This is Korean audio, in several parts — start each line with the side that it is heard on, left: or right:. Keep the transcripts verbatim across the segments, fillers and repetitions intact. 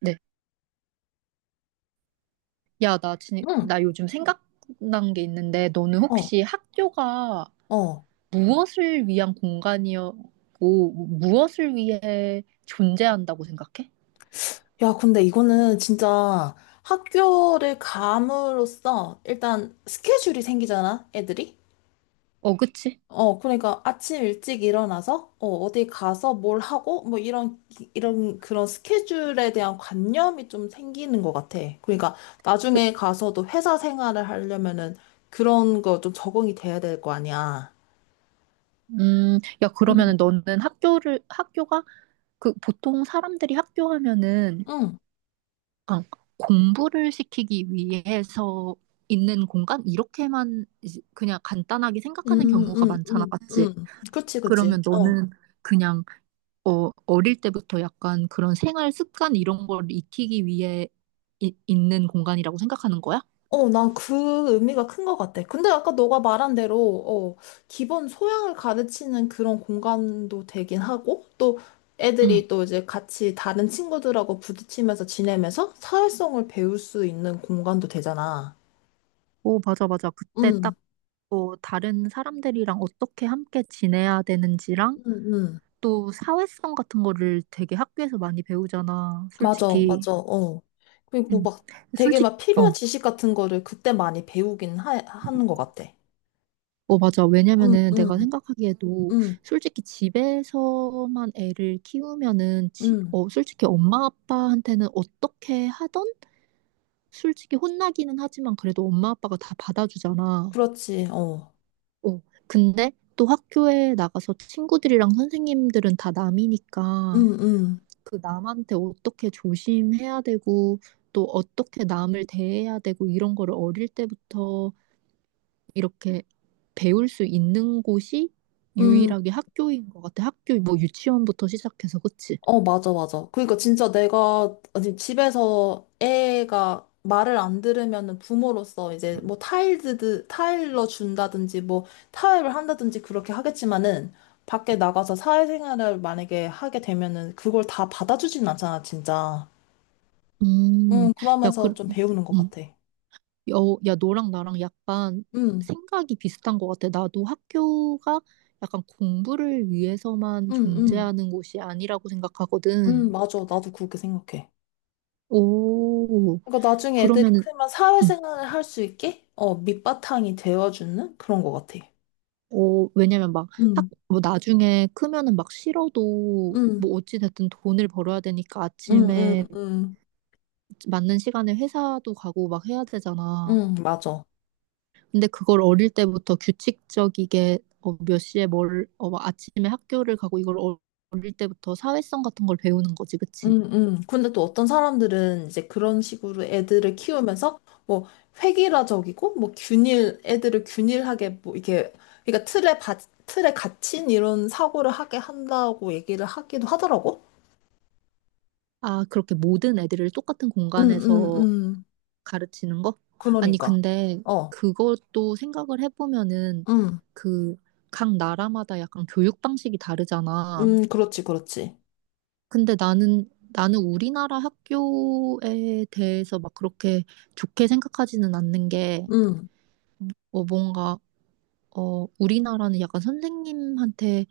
right: 네. 야, 나 진,
left: 응,
right: 나 요즘 생각난 게 있는데, 너는
left: 어,
right: 혹시 학교가
left: 어.
right: 무엇을 위한 공간이었고, 무엇을 위해 존재한다고 생각해?
left: 야, 근데 이거는 진짜 학교를 감으로써 일단 스케줄이 생기잖아, 애들이?
right: 어, 그치?
left: 어, 그러니까 아침 일찍 일어나서, 어, 어디 가서 뭘 하고, 뭐 이런, 기- 이런 그런 스케줄에 대한 관념이 좀 생기는 것 같아. 그러니까 나중에 가서도 회사 생활을 하려면은 그런 거 좀 적응이 돼야 될 거 아니야.
right: 음, 야,
left: 응,
right: 그러면은 너는 학교를, 학교가, 그, 보통 사람들이 학교 하면은,
left: 응,
right: 그냥 공부를 시키기 위해서 있는 공간? 이렇게만 이제 그냥 간단하게 생각하는
left: 응,
right: 경우가
left: 응,
right: 많잖아,
left: 응,
right: 맞지?
left: 응. 그치, 그치.
right: 그러면
left: 어.
right: 너는 그냥 어, 어릴 때부터 약간 그런 생활 습관 이런 걸 익히기 위해 이- 있는 공간이라고 생각하는 거야?
left: 어, 난 그 의미가 큰 것 같아. 근데 아까 너가 말한 대로, 어, 기본 소양을 가르치는 그런 공간도 되긴 하고, 또
right: 응.
left: 애들이 또 이제 같이 다른 친구들하고 부딪히면서 지내면서 사회성을 배울 수 있는 공간도 되잖아.
right: 오, 맞아, 맞아. 그때
left: 응,
right: 딱, 어, 다른 사람들이랑 어떻게 함께 지내야 되는지랑
left: 응, 응.
right: 또 사회성 같은 거를 되게 학교에서 많이 배우잖아,
left: 맞아,
right: 솔직히.
left: 맞아, 어. 그리고
right: 응.
left: 막 되게
right: 솔직히,
left: 막 필요한
right: 어,
left: 지식 같은 거를 그때 많이 배우긴 하, 하는 것 같아.
right: 어, 맞아.
left: 응,
right: 왜냐면은 내가
left: 응,
right: 생각하기에도
left: 응,
right: 솔직히 집에서만 애를 키우면은, 지,
left: 응.
right: 어, 솔직히 엄마 아빠한테는 어떻게 하던 솔직히 혼나기는 하지만 그래도 엄마 아빠가 다 받아주잖아.
left: 그렇지, 어.
right: 어, 근데 또 학교에 나가서 친구들이랑 선생님들은 다 남이니까
left: 응, 응.
right: 그 남한테 어떻게 조심해야 되고 또 어떻게 남을 대해야 되고 이런 거를 어릴 때부터 이렇게 배울 수 있는 곳이
left: 응.
right: 유일하게 학교인 것 같아. 학교 뭐 유치원부터 시작해서 그치?
left: 어, 맞아, 맞아. 그러니까 진짜 내가 아니, 집에서 애가 말을 안 들으면은 부모로서 이제 뭐 타일드, 타일러 준다든지 뭐 타협을 한다든지 그렇게 하겠지만은 밖에 나가서 사회생활을 만약에 하게 되면은 그걸 다 받아주진 않잖아, 진짜.
right: 음,
left: 음,
right: 야,
left: 그러면서
right: 그,
left: 좀 배우는 것
right: 음.
left: 같아.
right: 야, 어, 야, 너랑 나랑 약간
left: 음,
right: 생각이 비슷한 것 같아. 나도 학교가 약간 공부를
left: 음,
right: 위해서만
left: 음,
right: 존재하는 곳이 아니라고
left: 음,
right: 생각하거든.
left: 맞아. 나도 그렇게 생각해.
right: 오,
left: 그러니까 나중에 애들이
right: 그러면은,
left: 크면
right: 응.
left: 사회생활을 할 수 있게 어, 밑바탕이 되어주는 그런 것 같아.
right: 어, 왜냐면 막 학,
left: 음,
right: 뭐 나중에 크면은 막 싫어도
left: 음.
right: 뭐 어찌됐든 돈을 벌어야 되니까
left: 응, 응,
right: 아침에
left: 응,
right: 맞는 시간에 회사도 가고 막 해야 되잖아.
left: 응, 맞아.
right: 근데 그걸 어릴 때부터 규칙적이게 어, 몇 시에 뭘, 어, 막 아침에 학교를 가고 이걸 어- 어릴 때부터 사회성 같은 걸 배우는 거지, 그치?
left: 응, 응. 근데 또 어떤 사람들은 이제 그런 식으로 애들을 키우면서 뭐 획일화적이고 뭐 균일, 애들을 균일하게 뭐 이렇게, 그러니까 틀에 바, 틀에 갇힌 이런 사고를 하게 한다고 얘기를 하기도 하더라고.
right: 아, 그렇게 모든 애들을 똑같은
left: 응, 응,
right: 공간에서
left: 응.
right: 가르치는 거? 아니,
left: 그러니까.
right: 근데
left: 어,
right: 그것도 생각을 해보면은
left: 응,
right: 그 각 나라마다 약간 교육 방식이 다르잖아.
left: 응, 그렇지, 그렇지.
right: 근데 나는, 나는 우리나라 학교에 대해서 막 그렇게 좋게 생각하지는 않는 게
left: 응,
right: 어, 뭔가 어, 우리나라는 약간 선생님한테,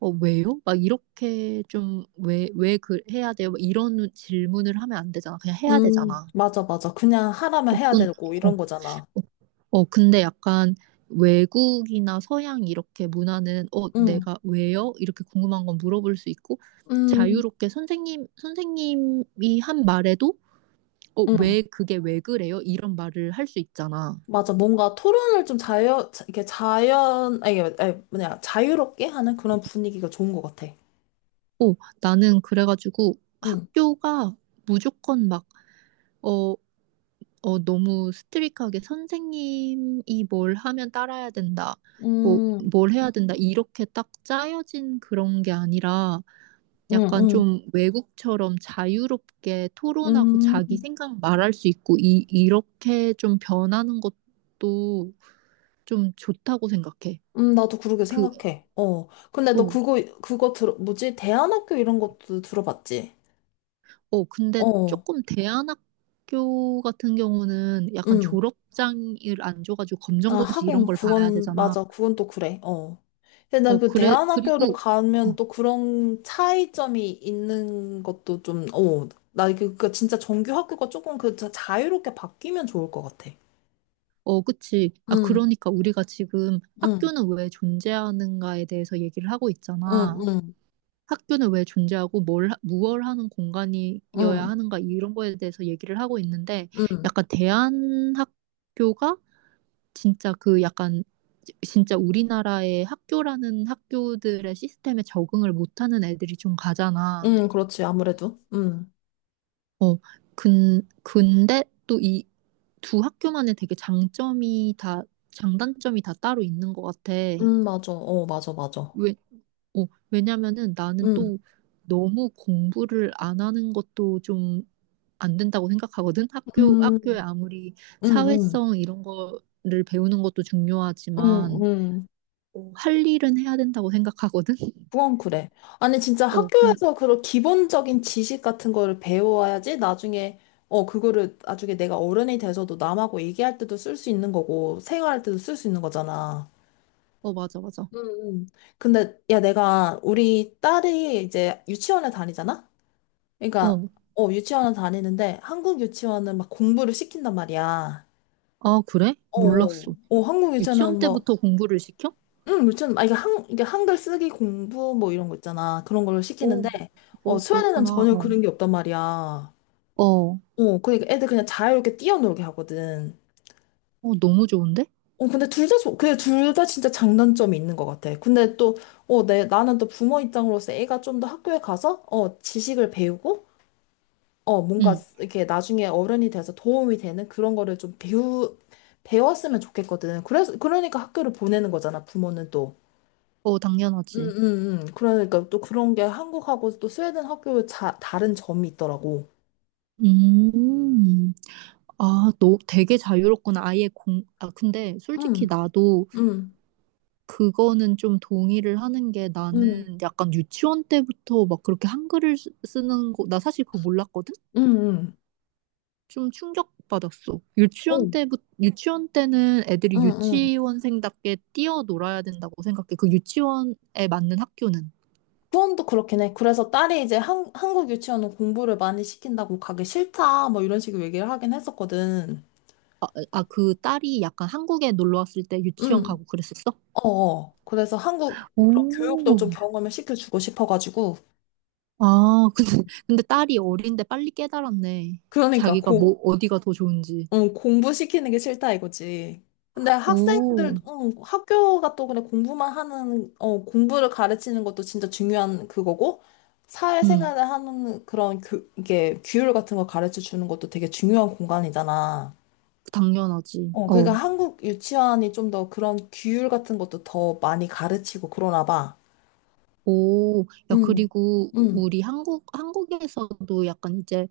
right: 어, 왜요? 막 이렇게 좀, 왜, 왜 그, 해야 돼요? 막 이런 질문을 하면 안 되잖아. 그냥 해야
left: 응,
right: 되잖아.
left: 맞아, 맞아. 그냥 하라면 해야
right: 어떤,
left: 되고
right: 어,
left: 이런
right: 어,
left: 거잖아.
right: 어, 근데 약간 외국이나 서양 이렇게 문화는, 어,
left: 응,
right: 내가 왜요? 이렇게 궁금한 건 물어볼 수 있고,
left: 응.
right: 자유롭게 선생님, 선생님이 한 말에도, 어,
left: 응,
right: 왜, 그게 왜 그래요? 이런 말을 할 수 있잖아.
left: 맞아. 뭔가 토론을 좀 자연, 자- 이렇게 자연, 아니, 아니, 뭐냐, 자유롭게 하는 그런 분위기가 좋은 것 같아.
right: 어, 나는 그래가지고
left: 응,
right: 학교가 무조건 막, 어, 어, 너무 스트릭하게 선생님이 뭘 하면 따라야 된다. 뭐,
left: 음,
right: 뭘 해야 된다. 이렇게 딱 짜여진 그런 게 아니라
left: 음,
right: 약간
left: 음,
right: 좀 외국처럼 자유롭게 토론하고
left: 음,
right: 자기 생각 말할 수 있고 이, 이렇게 좀 변하는 것도 좀 좋다고 생각해.
left: 음, 나도 그러게
right: 그,
left: 생각해. 어. 근데 너
right: 어,
left: 그거, 그거 들어, 뭐지? 대안학교 이런 것도 들어봤지?
right: 어, 근데
left: 어,
right: 조금 대안학교 같은 경우는 약간
left: 응.
right: 졸업장을 안 줘가지고
left: 아,
right: 검정고시 이런
left: 하긴,
right: 걸 봐야
left: 그건,
right: 되잖아.
left: 맞아. 그건 또 그래. 어. 근데
right: 어,
left: 난 그
right: 그래,
left: 대안학교를
right: 그리고 어,
left: 가면 또 그런 차이점이 있는 것도 좀, 어. 나 그, 그 진짜 정규 학교가 조금 그 자- 자유롭게 바뀌면 좋을 것 같아.
right: 어, 그치. 아,
left: 응,
right: 그러니까 우리가 지금
left: 응,
right: 학교는 왜 존재하는가에 대해서 얘기를 하고
left: 응,
right: 있잖아.
left: 응,
right: 학교는 왜 존재하고 뭘, 하- 무얼 하는 공간이어야
left: 응,
right: 하는가 이런 거에 대해서 얘기를 하고 있는데
left: 응,
right: 약간 대한학교가 진짜 그 약간 진짜 우리나라의 학교라는 학교들의 시스템에 적응을 못하는 애들이 좀 가잖아.
left: 응, 그렇지. 아무래도. 응,
right: 어, 근, 근데 또 이 두 학교만의 되게 장점이 다, 장단점이 다 따로 있는 것 같아.
left: 응, 맞아. 어, 맞아, 맞아.
right: 왜, 어, 왜냐면은 나는
left: 응,
right: 또 너무 공부를 안 하는 것도 좀 안 된다고 생각하거든. 학교, 학교에
left: 응,
right: 아무리
left: 응, 응,
right: 사회성 이런 거를 배우는 것도
left: 응,
right: 중요하지만,
left: 응.
right: 어, 할 일은 해야 된다고 생각하거든.
left: 그건 그래. 아니, 진짜
right: 어, 근,
left: 학교에서 그런 기본적인 지식 같은 거를 배워야지 나중에, 어, 그거를 나중에 내가 어른이 돼서도 남하고 얘기할 때도 쓸 수 있는 거고, 생활할 때도 쓸 수 있는 거잖아.
right: 어, 맞아, 맞아.
left: 응, 응. 근데, 야, 내가 우리 딸이 이제 유치원에 다니잖아? 그러니까,
right: 어,
left: 어, 유치원에 다니는데 한국 유치원은 막 공부를 시킨단 말이야.
right: 아, 그래?
left: 어, 어,
right: 몰랐어.
left: 어, 한국
right: 유치원
left: 유치원은 뭐
right: 때부터 공부를 시켜?
left: 응, 유치원, 아, 이게 한, 이게 한글 쓰기 공부 뭐 이런 거 있잖아. 그런 걸
right: 오,
left: 시키는데, 어,
right: 오,
left: 스웨덴은
right: 그렇구나.
left: 전혀
right: 어.
left: 그런 게 없단 말이야.
right: 어.
left: 어, 그러니까 애들 그냥 자유롭게 뛰어놀게 하거든.
right: 어, 너무 좋은데?
left: 어, 근데 둘 다, 좋- 그게 둘 다 진짜 장단점이 있는 것 같아. 근데 또, 어, 내, 나는 또 부모 입장으로서 애가 좀 더 학교에 가서, 어, 지식을 배우고, 어, 뭔가
right: 응.
left: 이렇게 나중에 어른이 돼서 도움이 되는 그런 거를 좀 배우, 배웠으면 좋겠거든. 그래서, 그러니까 학교를 보내는 거잖아, 부모는.
right: 어,
left: 음,
right: 당연하지.
left: 음, 음. 그러니까 또 그런 게 한국하고 또 스웨덴 학교의 자, 다른 점이 있더라고.
right: 음. 아, 너 되게 자유롭구나. 아예 공, 아, 근데 솔직히
left: 응
right: 나도
left: 응
right: 그거는 좀 동의를 하는 게
left: 응
right: 나는 약간 유치원 때부터 막 그렇게 한글을 쓰- 쓰는 거, 나 사실 그거 몰랐거든?
left: 응 응
right: 좀 충격받았어.
left: 어,
right: 유치원
left: 응,
right: 때부, 유치원 때는 애들이
left: 응.
right: 유치원생답게 뛰어놀아야 된다고 생각해. 그 유치원에 맞는 학교는.
left: 후원도 그렇긴 해. 그래서 딸이 이제 한, 한국 유치원은 공부를 많이 시킨다고 가기 싫다, 뭐 이런 식으로 얘기를 하긴 했었거든.
right: 아, 그 딸이 약간 한국에 놀러 왔을 때 유치원
left: 응
right: 가고 그랬었어?
left: 어, 어. 그래서 한국 그런 교육도
right: 오,
left: 좀 경험을 시켜주고 싶어가지고.
right: 아, 근데, 근데 딸이 어린데 빨리 깨달았네.
left: 그러니까
right: 자기가
left: 고
right: 뭐, 어디가 더 좋은지.
left: 어, 공부시키는 게 싫다 이거지. 근데 학생들,
right: 오,
left: 어, 학교가 또 그냥 공부만 하는, 어, 공부를 가르치는 것도 진짜 중요한 그거고,
right: 응,
left: 사회생활을 하는 그런 교, 이게 규율 같은 거 가르쳐 주는 것도 되게 중요한 공간이잖아.
right: 당연하지.
left: 어, 그러니까
right: 어.
left: 한국 유치원이 좀 더 그런 규율 같은 것도 더 많이 가르치고 그러나 봐.
right: 오, 야,
left: 응,
right: 그리고
left: 응,
right: 우리 한국, 한국에서도 약간 이제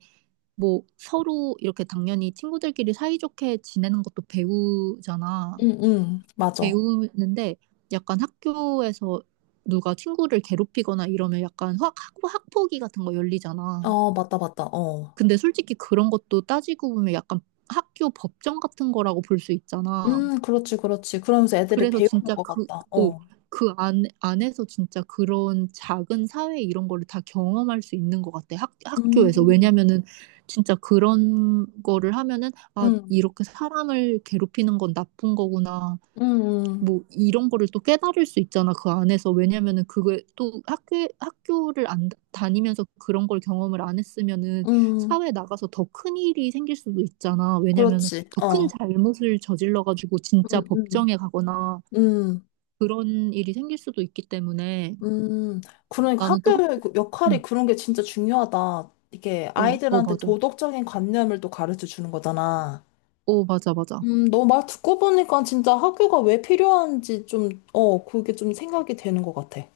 right: 뭐 서로 이렇게 당연히 친구들끼리 사이좋게 지내는 것도 배우잖아.
left: 응, 응, 맞아.
right: 배우는데 약간 학교에서 누가 친구를 괴롭히거나 이러면 약간 확 학- 학폭위 같은 거 열리잖아.
left: 어, 맞다, 맞다, 어.
right: 근데 솔직히 그런 것도 따지고 보면 약간 학교 법정 같은 거라고 볼 수 있잖아.
left: 음, 그렇지, 그렇지. 그러면서 애들이
right: 그래서
left: 배우는
right: 진짜
left: 것
right: 그,
left: 같다,
right: 어,
left: 어.
right: 그 안, 안에서 진짜 그런 작은 사회 이런 거를 다 경험할 수 있는 것 같아. 학, 학교에서.
left: 음.
right: 왜냐면은 진짜 그런 거를 하면은 아,
left: 응,
right: 이렇게 사람을 괴롭히는 건 나쁜 거구나.
left: 응,
right: 뭐 이런 거를 또 깨달을 수 있잖아 그 안에서 왜냐면은 그게 또 학교 학교를 안 다- 다니면서 그런 걸 경험을 안 했으면은
left: 응, 응.
right: 사회 나가서 더 큰 일이 생길 수도 있잖아 왜냐면은
left: 그렇지.
right: 더 큰
left: 어,
right: 잘못을 저질러 가지고 진짜
left: 응, 응,
right: 법정에 가거나
left: 응,
right: 그런 일이 생길 수도 있기 때문에
left: 응. 그러니까
right: 나는 또 학,
left: 학교의 그
right: 응.
left: 역할이 그런 게 진짜 중요하다. 이게
right: 어, 어
left: 아이들한테
right: 맞아
left: 도덕적인 관념을 또 가르쳐 주는 거잖아.
right: 어 맞아, 맞아.
left: 음, 너 말 듣고 보니까 진짜 학교가 왜 필요한지 좀, 어, 그게 좀 생각이 되는 것 같아.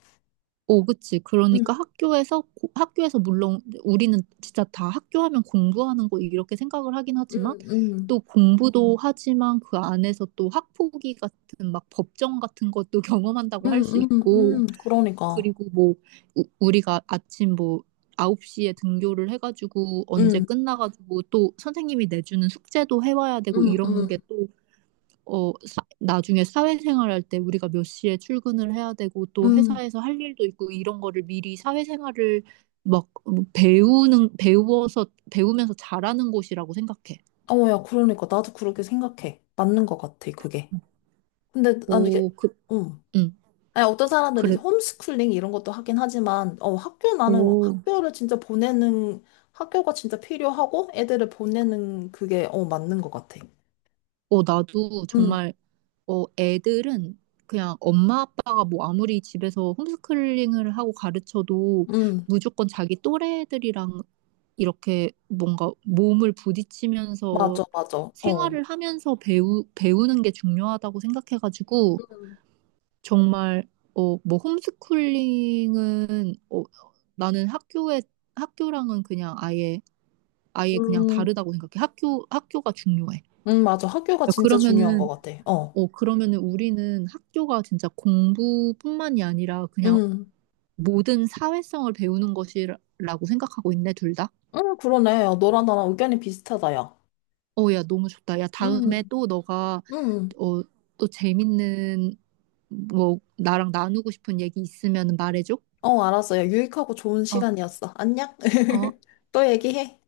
right: 오, 그치.
left: 응,
right: 그러니까 학교에서, 고- 학교에서 물론 우리는 진짜 다 학교 하면 공부하는 거 이렇게 생각을 하긴
left: 응,
right: 하지만
left: 응,
right: 또 공부도 음. 하지만 그 안에서 또 학폭위 같은 막 법정 같은 것도 경험한다고 할
left: 응,
right: 수
left: 응,
right: 있고
left: 응, 그러니까.
right: 그리고 뭐 우, 우리가 아침 뭐 아홉 시에 등교를 해가지고 언제
left: 응,
right: 끝나가지고 또 선생님이 내주는 숙제도 해와야 되고
left: 응,
right: 이런
left: 응,
right: 게또 어, 사- 나중에 사회생활할 때 우리가 몇 시에 출근을 해야 되고 또
left: 응.
right: 회사에서 할 일도 있고 이런 거를 미리 사회생활을 막 음, 배우는, 배워서, 배우면서 잘하는 곳이라고 생각해.
left: 어, 야, 그러니까. 나도 그렇게 생각해. 맞는 것 같아, 그게. 근데 난 이게,
right: 오, 그,
left: 응.
right: 응,
left: 아니, 어떤 사람들이 이제
right: 그래.
left: 홈스쿨링 이런 것도 하긴 하지만, 어, 학교 나는
right: 오,
left: 학교를 진짜 보내는, 학교가 진짜 필요하고 애들을 보내는 그게, 어, 맞는 것 같아.
right: 어, 나도
left: 응,
right: 정말, 어, 애들은 그냥 엄마 아빠가 뭐 아무리 집에서 홈스쿨링을 하고 가르쳐도
left: 응,
right: 무조건 자기 또래들이랑 이렇게 뭔가 몸을 부딪히면서
left: 맞아, 맞아. 어.
right: 생활을 하면서 배우, 배우는 게 중요하다고 생각해가지고
left: 음,
right: 정말 어, 뭐 홈스쿨링은 어, 나는 학교에 학교랑은 그냥 아예 아예 그냥
left: 음,
right: 다르다고 생각해. 학교 학교가 중요해.
left: 음, 맞아. 학교가 진짜 중요한 것
right: 그러면은
left: 같아. 어.
right: 어, 그러면은 우리는 학교가 진짜 공부뿐만이 아니라 그냥
left: 음,
right: 모든 사회성을 배우는 것이라고 생각하고 있네, 둘 다.
left: 음, 그러네. 어, 너랑 나랑 의견이 비슷하다, 야.
right: 어, 야, 너무 좋다. 야, 다음에
left: 음,
right: 또 너가,
left: 음.
right: 어, 또 재밌는, 뭐, 나랑 나누고 싶은 얘기 있으면 말해줘.
left: 어, 알았어. 야, 유익하고 좋은
right: 어,
left: 시간이었어. 안녕?
right: 어.
left: 또 얘기해.